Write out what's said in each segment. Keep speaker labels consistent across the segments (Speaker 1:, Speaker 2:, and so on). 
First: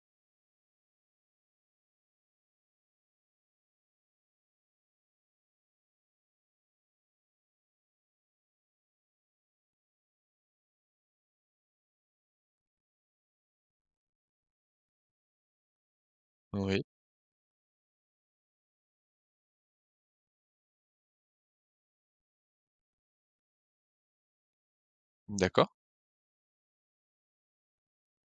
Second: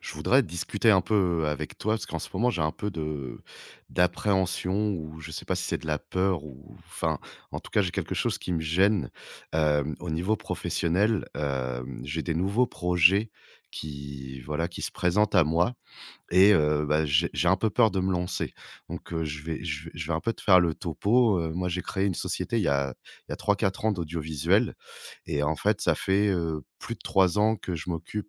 Speaker 1: Je voudrais discuter un peu avec toi parce qu'en ce moment j'ai un peu de d'appréhension ou je sais pas si c'est de la peur ou enfin en tout cas j'ai quelque chose qui me gêne, au niveau professionnel. J'ai des nouveaux projets qui voilà qui se présentent à moi et
Speaker 2: Oui,
Speaker 1: bah, j'ai un peu peur de me lancer. Donc je vais un peu te faire le topo. Moi, j'ai créé une société il y a trois quatre ans d'audiovisuel et en
Speaker 2: d'accord,
Speaker 1: fait ça fait, plus de 3 ans que je m'occupe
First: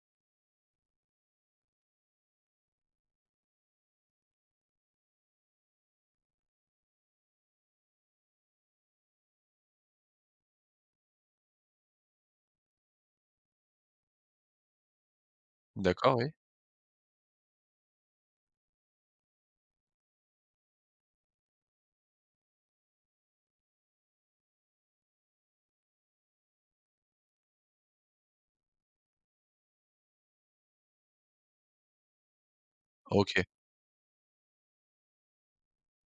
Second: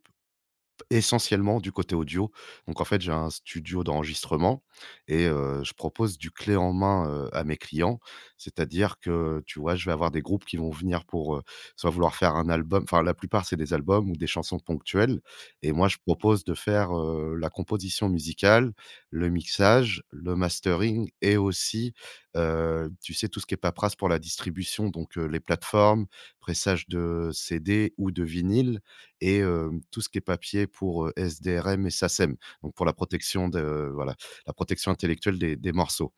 Speaker 1: essentiellement du côté audio. Donc en fait, j'ai un studio d'enregistrement et je propose du clé en main, à mes clients. C'est-à-dire que, tu vois, je vais avoir des groupes qui vont venir pour, soit vouloir faire un album, enfin la plupart c'est des albums ou des chansons ponctuelles, et moi je
Speaker 2: d'accord, oui.
Speaker 1: propose de faire, la composition musicale, le mixage, le mastering et aussi, tu sais, tout ce qui est paperasse pour la distribution, donc, les plateformes, pressage de CD ou de vinyle, et tout ce qui est papier pour, SDRM et SACEM, donc pour la
Speaker 2: OK,
Speaker 1: protection de voilà, la protection intellectuelle des morceaux.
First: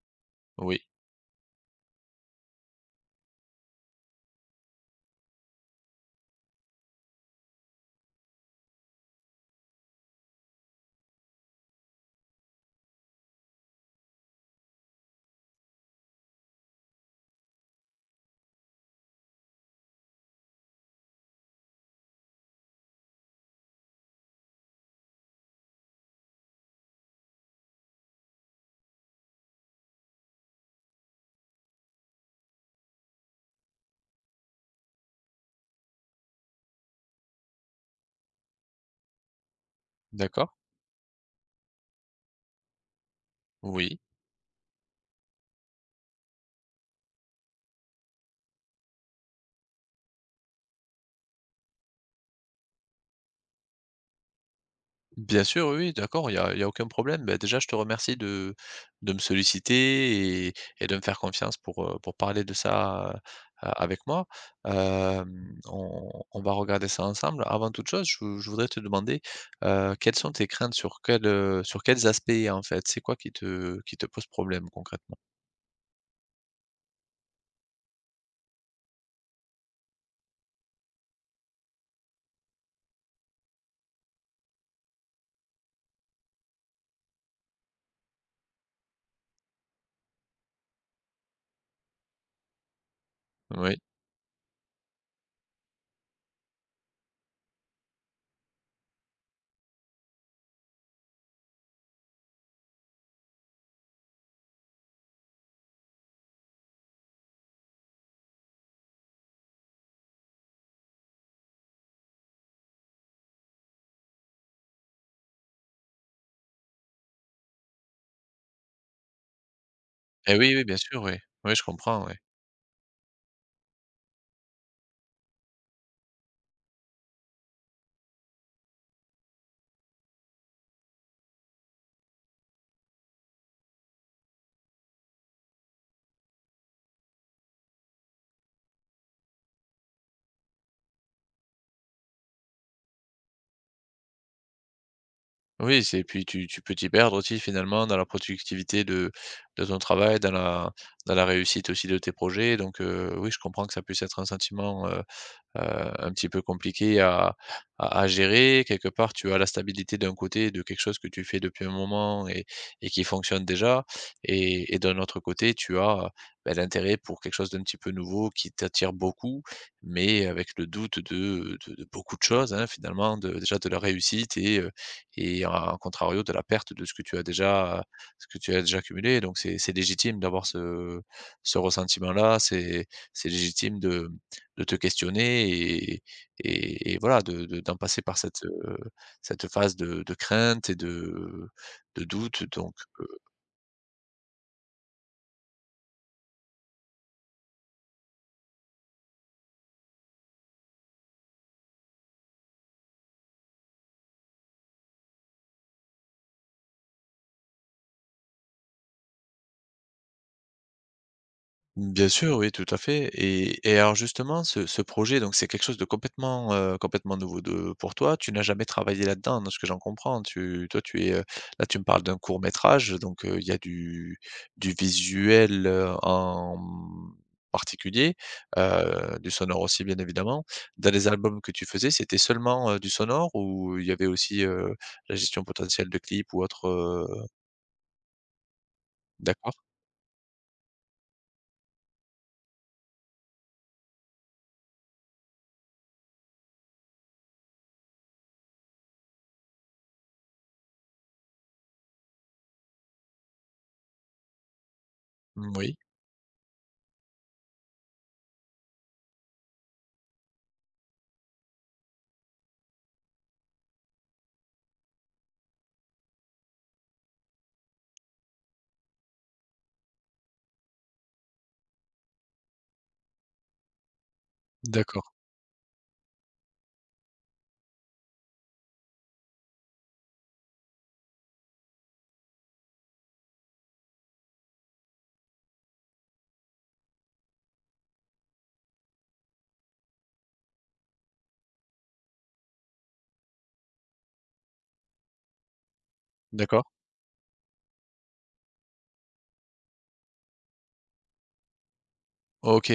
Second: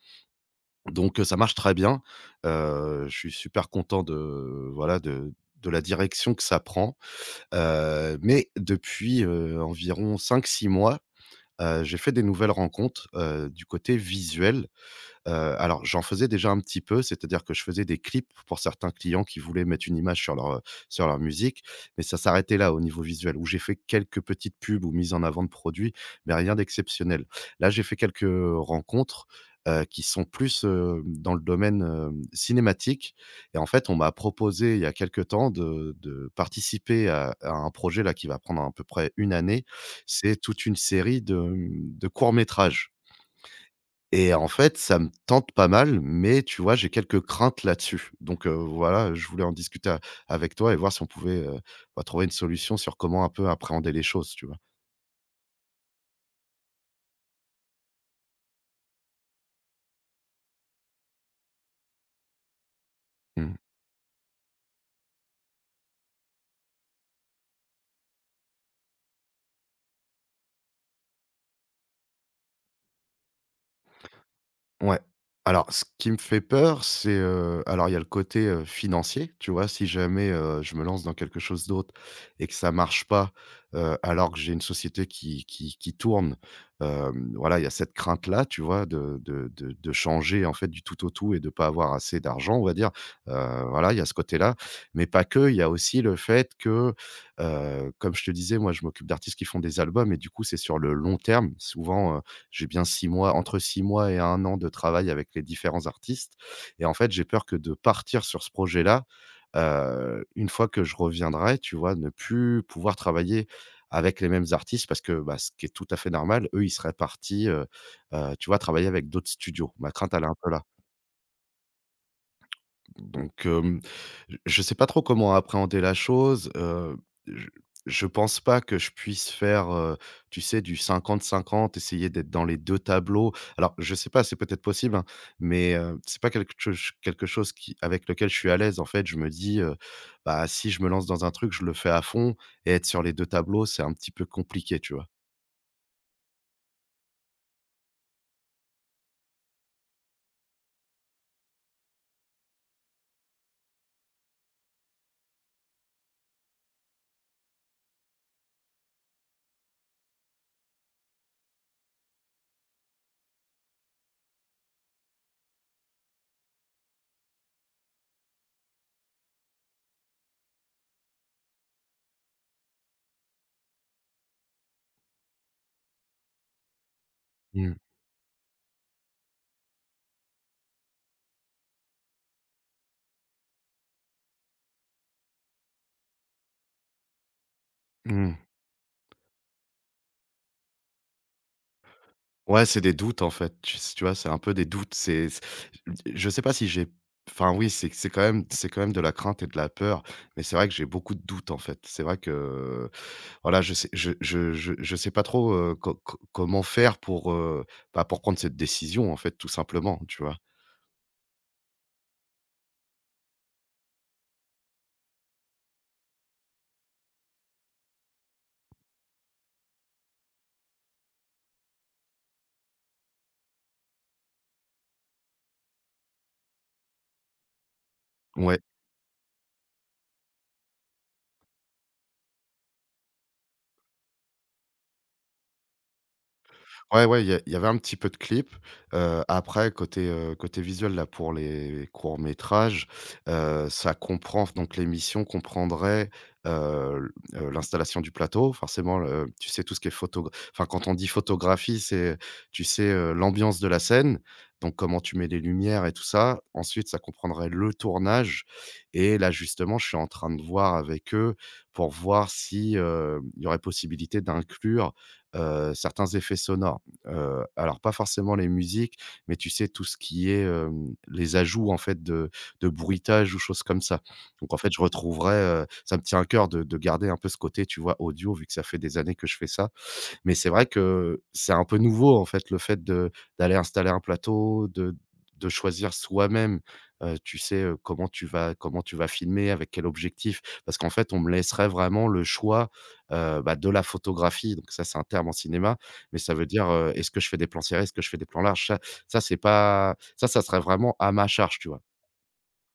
Speaker 2: oui,
Speaker 1: Donc, ça marche très bien. Je suis super content de voilà, de la direction que ça prend. Mais depuis, environ cinq six mois, j'ai fait des nouvelles rencontres, du côté visuel. Heu, alors j'en faisais déjà un petit peu, c'est-à-dire que je faisais des clips pour certains clients qui voulaient mettre une image sur leur musique, mais ça s'arrêtait là au niveau visuel, où j'ai fait quelques petites pubs ou mises en avant de produits, mais rien d'exceptionnel. Là, j'ai fait quelques rencontres, qui sont plus, dans le domaine, cinématique, et en fait, on m'a proposé, il y a quelque temps, de participer à un projet là qui va prendre à peu près une année. C'est
Speaker 2: d'accord,
Speaker 1: toute une série de, mmh, de courts métrages.
Speaker 2: oui.
Speaker 1: Et en fait, ça me tente pas mal, mais tu vois, j'ai quelques craintes là-dessus. Donc voilà, je voulais en discuter a avec toi et voir si on pouvait, bah, trouver une solution sur comment un peu appréhender les choses, tu vois?
Speaker 2: Bien sûr, oui, oui, d'accord, il y a aucun problème. Bah, déjà, je te remercie de me solliciter et de me faire confiance pour parler de ça,
Speaker 1: Mmh.
Speaker 2: avec moi. On va regarder ça ensemble. Avant toute chose, je voudrais te demander, quelles sont tes craintes sur quel, sur quels aspects, en fait? C'est quoi qui te pose problème
Speaker 1: Ouais.
Speaker 2: concrètement?
Speaker 1: Alors, ce qui me fait peur, c'est, alors il y a le côté, financier, tu vois? Si jamais, je me lance dans quelque chose d'autre et que ça marche pas, alors que j'ai une société qui tourne, voilà, il y a cette crainte-là, tu vois? De changer, en fait, du tout au tout et de pas avoir assez d'argent, on va dire. Heu,
Speaker 2: Oui.
Speaker 1: voilà, il y a ce côté-là, mais pas que. Il y a aussi le fait que, comme je te disais, moi, je m'occupe d'artistes qui font des albums et du coup, c'est sur le long terme. Souvent, j'ai bien 6 mois, entre 6 mois et un an de travail avec les différents artistes, et en fait, j'ai peur que de partir sur ce projet-là, une fois que je reviendrai, tu vois? Ne plus pouvoir travailler avec les mêmes artistes parce que, bah, ce qui est tout à fait normal, eux, ils seraient partis, tu vois? Travailler avec d'autres studios. Ma crainte, elle est
Speaker 2: Eh
Speaker 1: un peu
Speaker 2: oui, oui,
Speaker 1: là.
Speaker 2: bien sûr, oui. Oui, je comprends, oui.
Speaker 1: Donc, je ne sais pas trop comment appréhender la chose. Je je pense pas que je puisse faire, tu sais, du cinquante-cinquante, essayer d'être dans les 2 tableaux. Alors je sais pas, c'est peut-être possible, hein, mais, c'est pas quelque chose qui avec lequel je suis à l'aise. En fait, je me dis, «Bah, si je me lance dans un truc, je le fais à fond», et être sur les 2 tableaux, c'est un petit peu compliqué, tu vois?
Speaker 2: Oui, c'est puis tu peux t'y perdre aussi finalement dans la productivité de ton travail, dans la réussite aussi de tes projets donc oui, je comprends que ça puisse être un sentiment, heu, un petit peu compliqué à gérer. Quelque part, tu as la stabilité d'un côté de quelque chose que tu fais depuis un moment et qui fonctionne déjà et d'un autre côté, tu as, bah, l'intérêt pour quelque chose d'un petit peu nouveau qui t'attire beaucoup, mais avec le doute de beaucoup de choses, hein, finalement, de déjà de la réussite et en contrario de la perte de ce que tu as
Speaker 1: Mmh.
Speaker 2: déjà accumulé donc c'est légitime d'avoir ce ressentiment-là, c'est légitime de te questionner et voilà de d'en passer par
Speaker 1: Mmh.
Speaker 2: cette, cette phase de crainte et de doute
Speaker 1: Ouais,
Speaker 2: donc.
Speaker 1: c'est des doutes, en fait. Tu vois, c'est un peu des doutes. C'est c je sais pas si j'ai enfin, oui, c'est c'est quand même de la crainte et de la peur, mais c'est vrai que j'ai beaucoup de doutes, en fait. C'est vrai que, voilà, je sais pas trop, co co comment faire pour, bah, pour prendre cette décision, en fait, tout simplement, tu vois?
Speaker 2: Bien sûr, oui, tout à fait. Et alors justement, ce projet, donc c'est quelque chose de complètement, complètement nouveau de, pour toi. Tu n'as jamais travaillé là-dedans, de ce que j'en comprends. Tu, toi, tu es, là, tu me parles d'un court métrage, donc il y a du visuel en particulier,
Speaker 1: Ouais.
Speaker 2: du sonore aussi, bien évidemment. Dans les albums que tu faisais, c'était seulement du sonore ou il y avait aussi la gestion potentielle de clips ou autre.
Speaker 1: Ouais, ouais, il y avait un petit peu de clips.
Speaker 2: D'accord.
Speaker 1: Après côté, côté visuel là pour les courts métrages, ça comprend, donc l'émission comprendrait, l'installation du plateau, forcément le tu sais tout ce qui est photo, enfin quand on dit photographie, c'est, tu sais, l'ambiance de la scène, donc comment tu mets les
Speaker 2: Mmh. Oui,
Speaker 1: lumières et tout ça. Ensuite, ça comprendrait le tournage et là justement, je suis en train de voir avec eux pour voir si, il y aurait possibilité d'inclure, certains effets sonores. Alors pas forcément les musiques, mais tu sais tout ce qui est, les ajouts en fait de bruitage ou choses comme ça. Donc en fait, je
Speaker 2: d'accord,
Speaker 1: retrouverais, ça me tient à cœur de garder un peu ce côté, tu vois, audio, vu que ça fait des années que je fais ça, mais c'est vrai que c'est un peu nouveau, en fait, le fait de d'aller installer un plateau, de choisir soi-même, tu sais, comment tu vas filmer, avec quel objectif. Parce qu'en fait, on me laisserait vraiment le choix, bah, de la photographie, donc ça, c'est un terme en cinéma, mais ça veut
Speaker 2: d'accord.
Speaker 1: dire, est-ce que je fais des plans serrés, est-ce que je fais des plans larges? Ça ça, c'est pas ça, ça serait vraiment à ma charge, tu vois?
Speaker 2: Ok.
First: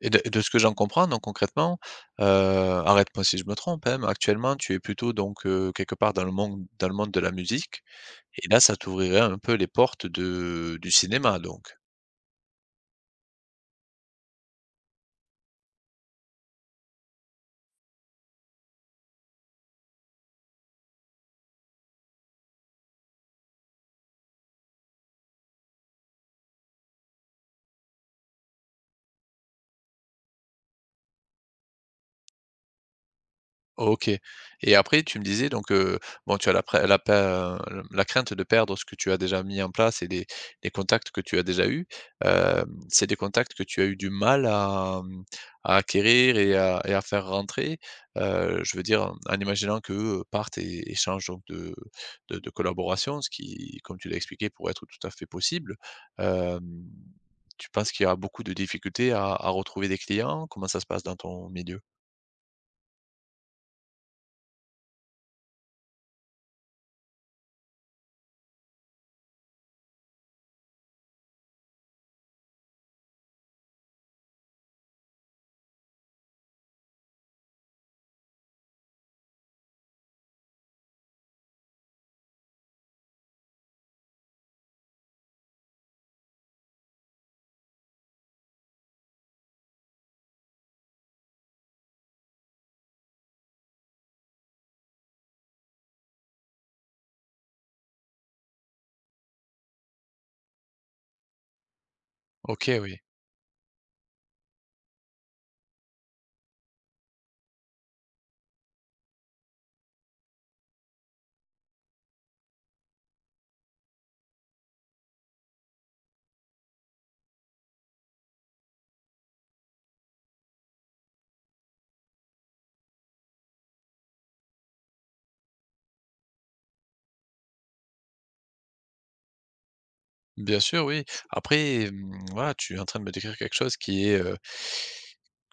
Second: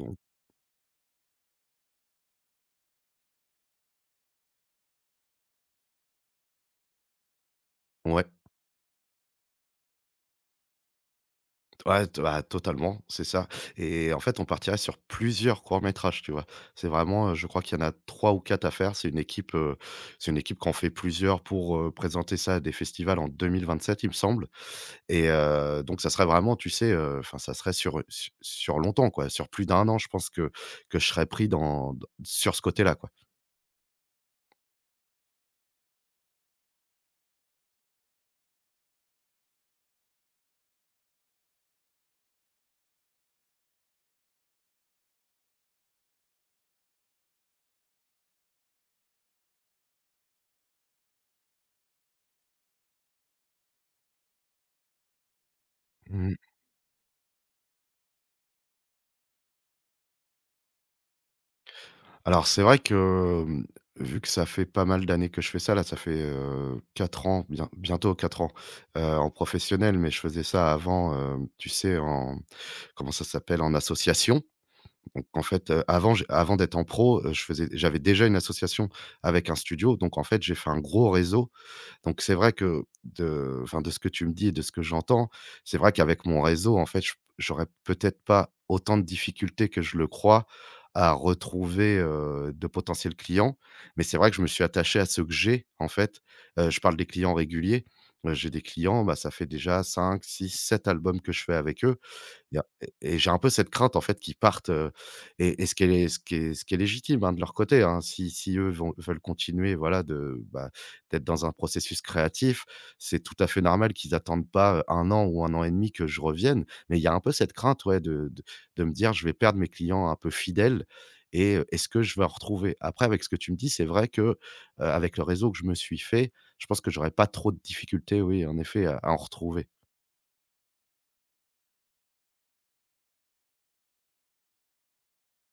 Speaker 2: Et de ce que j'en comprends donc concrètement, arrête-moi si je me trompe, hein, mais actuellement tu es plutôt donc quelque part dans le monde de la musique
Speaker 1: ouais.
Speaker 2: et là ça t'ouvrirait un peu les portes de du cinéma donc?
Speaker 1: Ouais, t bah, totalement, c'est ça, et en fait, on partirait sur plusieurs courts-métrages, tu vois? C'est vraiment, je crois qu'il y en a 3 ou 4 à faire. C'est une équipe qu'on fait plusieurs pour, présenter ça à des festivals en 2027, il me semble, et donc ça serait vraiment, tu sais, enfin, ça serait sur, su sur longtemps, quoi, sur plus d'un an, je pense, que je serais pris dans d sur ce côté-là, quoi.
Speaker 2: OK. Et après tu me disais donc, bon tu as la pré la pa la crainte de perdre ce que tu as déjà mis en place et les contacts que tu as déjà eus. Hem, c'est des contacts que tu as eu du mal à, mmh, à acquérir et à faire rentrer? Je veux dire, en imaginant qu'eux partent et changent donc de collaboration, ce qui, comme tu l'as expliqué, pourrait être tout à fait possible.
Speaker 1: Mmh.
Speaker 2: Hem, tu penses qu'il y a beaucoup de difficultés à retrouver des clients? Comment ça se passe dans ton milieu?
Speaker 1: Alors c'est vrai que, mmh, vu que ça fait pas mal d'années que je fais ça, là, ça fait, 4 ans, bientôt 4 ans, en professionnel, mais je faisais ça avant, tu sais, en comment ça s'appelle? En association. Donc en fait, avant d'être en pro, je faisais j'avais déjà une association avec un studio. Donc en fait, j'ai fait un gros réseau, donc c'est vrai que de enfin, de ce que tu me dis et de ce que j'entends, c'est vrai qu'avec mon réseau, en fait, je j'aurais peut-être pas autant de difficultés que je le crois à retrouver, de potentiels clients. Mais c'est vrai que je me suis attaché à ceux que j'ai, en fait. Je parle des clients réguliers. J'ai des clients, bah, ça fait déjà cinq, six, sept albums que je fais avec eux. Il y a
Speaker 2: OK, oui.
Speaker 1: et j'ai un peu cette crainte, en fait, qu'ils partent, et ce qui est ce qui est légitime, hein, de leur côté, hein. Si si eux vont veulent continuer, voilà, de, bah, d'être dans un processus créatif, c'est tout à fait normal qu'ils n'attendent pas, 1 an ou un an et demi que je revienne. Mais il y a un peu cette crainte, ouais, de me dire: «Je vais perdre mes clients un peu fidèles, et est-ce que je vais en retrouver?» Après avec ce que tu me dis, c'est vrai que, avec le réseau que je me suis fait, je pense que j'aurais pas trop de difficultés, oui, en effet, à en retrouver.
Speaker 2: Bien sûr, oui. Après, hem, voilà, tu es en train de me décrire quelque chose qui est,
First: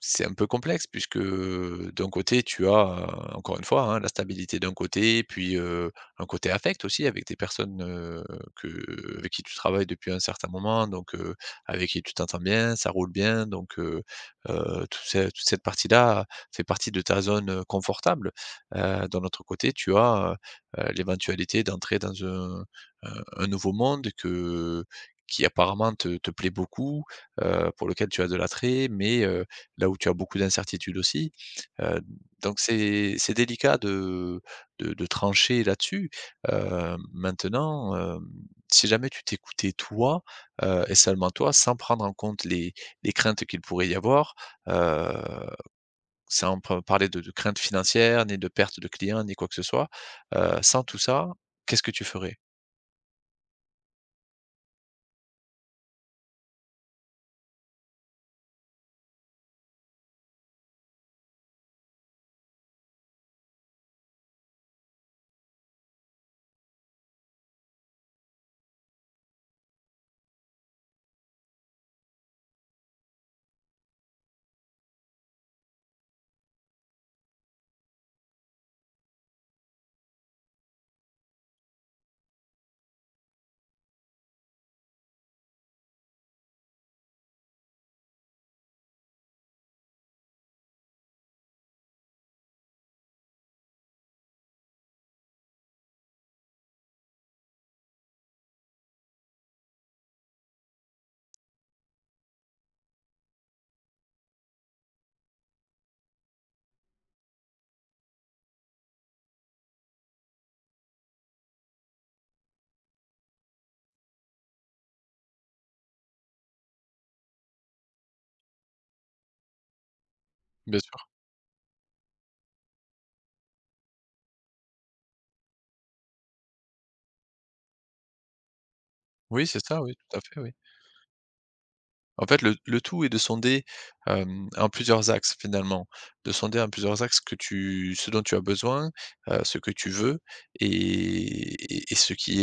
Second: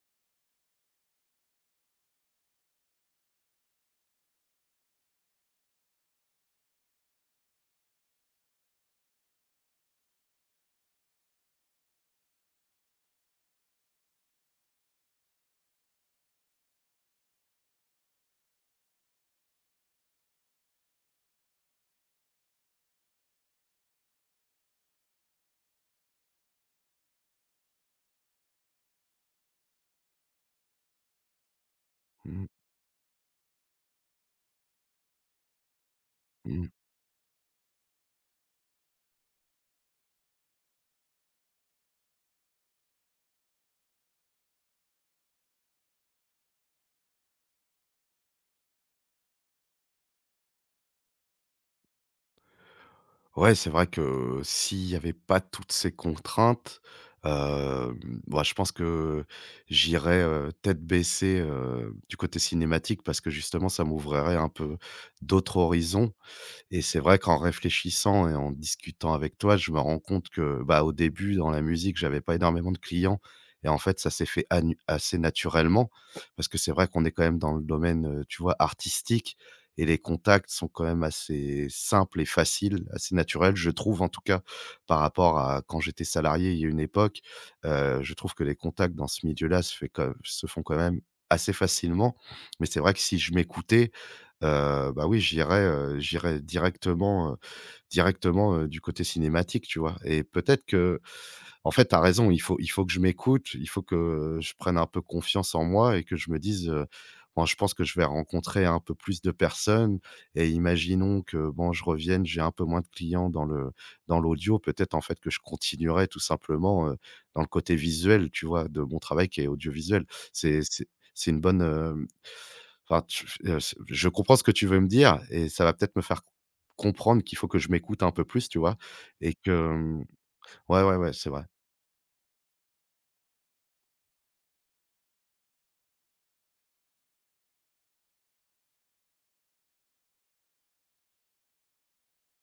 Speaker 2: c'est un peu complexe puisque, d'un côté, tu as, encore une fois, hein, la stabilité d'un côté, puis, un côté affect aussi avec des personnes, que avec qui tu travailles depuis un certain moment, donc, avec qui tu t'entends bien, ça roule bien, donc, toute ce toute cette partie-là fait partie de ta zone, confortable. D'un autre côté, tu as, l'éventualité d'entrer dans heu, un nouveau monde que qui apparemment te plaît beaucoup, pour lequel tu as de l'attrait, mais là où tu as beaucoup d'incertitudes aussi. Heu,
Speaker 1: Mmh mh.
Speaker 2: donc c'est délicat de trancher là-dessus.
Speaker 1: Mmh.
Speaker 2: Maintenant, hem, si jamais tu t'écoutais toi, et seulement toi, sans prendre en compte les craintes qu'il pourrait y avoir, heu, sans pa parler de craintes financières, ni de perte de clients, ni quoi que ce soit, sans tout ça, qu'est-ce que tu ferais?
Speaker 1: Ouais, c'est vrai que s'il y avait pas toutes ces contraintes, hem, bah, je pense que j'irais, tête baissée, du côté cinématique, parce que justement ça m'ouvrirait un peu d'autres horizons, et c'est vrai qu'en réfléchissant et en discutant avec toi, je me rends compte que, bah, au début, dans la musique, j'avais pas énormément de clients, et en fait, ça s'est fait anu assez naturellement, parce que c'est vrai qu'on est quand même dans le domaine, tu vois, artistique, et les contacts sont quand même assez simples et faciles, assez naturels, je trouve en tout cas, par rapport à quand j'étais salarié il y a une époque. Je trouve que les contacts dans ce milieu-là se fait quand se font quand même assez facilement, mais c'est vrai que si je m'écoutais, bah, oui, j'irais, directement, du côté cinématique, tu vois? Et peut-être que, en fait, t'as raison, il faut que je m'écoute, il faut que je prenne un peu confiance en moi et que je me dise, «Bon, je pense que je vais rencontrer un peu plus de personnes, et imaginons que, bon, je revienne, j'ai un peu moins de clients dans le dans l'audio», peut-être, en fait, que je continuerai tout simplement, dans le côté visuel, tu vois? De mon travail qui est audiovisuel. C'est
Speaker 2: Bien.
Speaker 1: c'est c'est une bonne, enfin, tu s je comprends ce que tu veux me dire et ça va peut-être me faire comprendre qu'il faut que je m'écoute un peu plus, tu vois? Et
Speaker 2: Oui, c'est ça, oui,
Speaker 1: que,
Speaker 2: tout à fait, oui.
Speaker 1: ouais, c'est vrai.
Speaker 2: En fait, le tout est de sonder, hem, en plusieurs axes finalement. De sonder en plusieurs axes que tu ce dont tu as besoin, ce que tu veux et ce qui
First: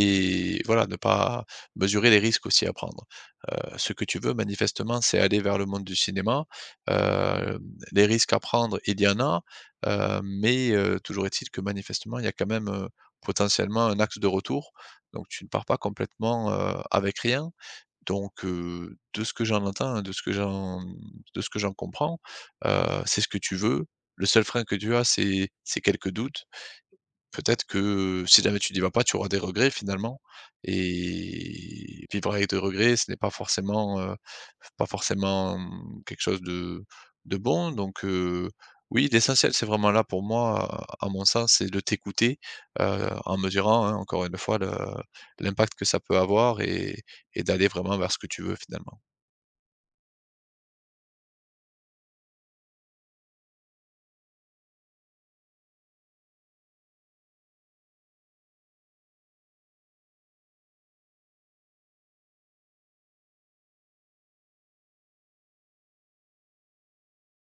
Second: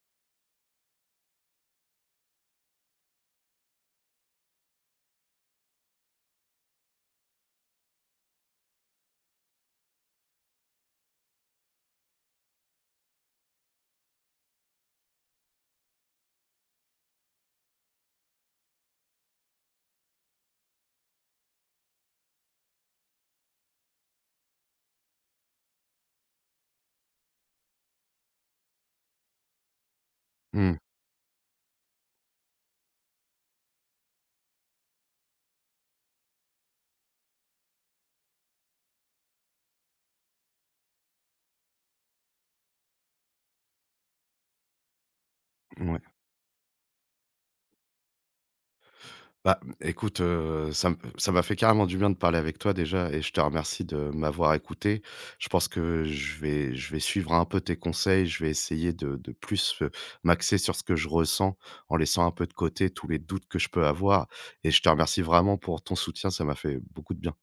Speaker 2: est voilà, ne pas mesurer les risques aussi à prendre. Ce que tu veux manifestement, c'est aller vers le monde du cinéma. Hem, les risques à prendre, il y en a, mais toujours est-il que manifestement, il y a quand même, potentiellement un axe de retour. Donc tu ne pars pas complètement, avec rien. Donc, de ce que j'en entends, hein, de ce que j'en comprends, c'est ce que tu veux. Le seul frein que tu as, c'est quelques doutes. Peut-être que si jamais tu n'y vas pas, tu auras des regrets finalement
Speaker 1: Mmh,
Speaker 2: et vivre avec des regrets, ce n'est pas forcément, pas forcément mmh, quelque chose de bon donc oui l'essentiel c'est vraiment là pour moi, à mon sens, c'est de t'écouter, en mesurant, hein, encore une fois le l'impact que ça
Speaker 1: mouais.
Speaker 2: peut avoir et d'aller vraiment vers ce que tu veux finalement.
Speaker 1: Bah, écoute, ça m'a fait carrément du bien de parler avec toi déjà et je te remercie de m'avoir écouté. Je pense que je vais suivre un peu tes conseils, je vais essayer de plus, m'axer sur ce que je ressens en laissant un peu de côté tous les doutes que je peux avoir, et je te remercie vraiment pour ton soutien, ça m'a fait beaucoup de bien.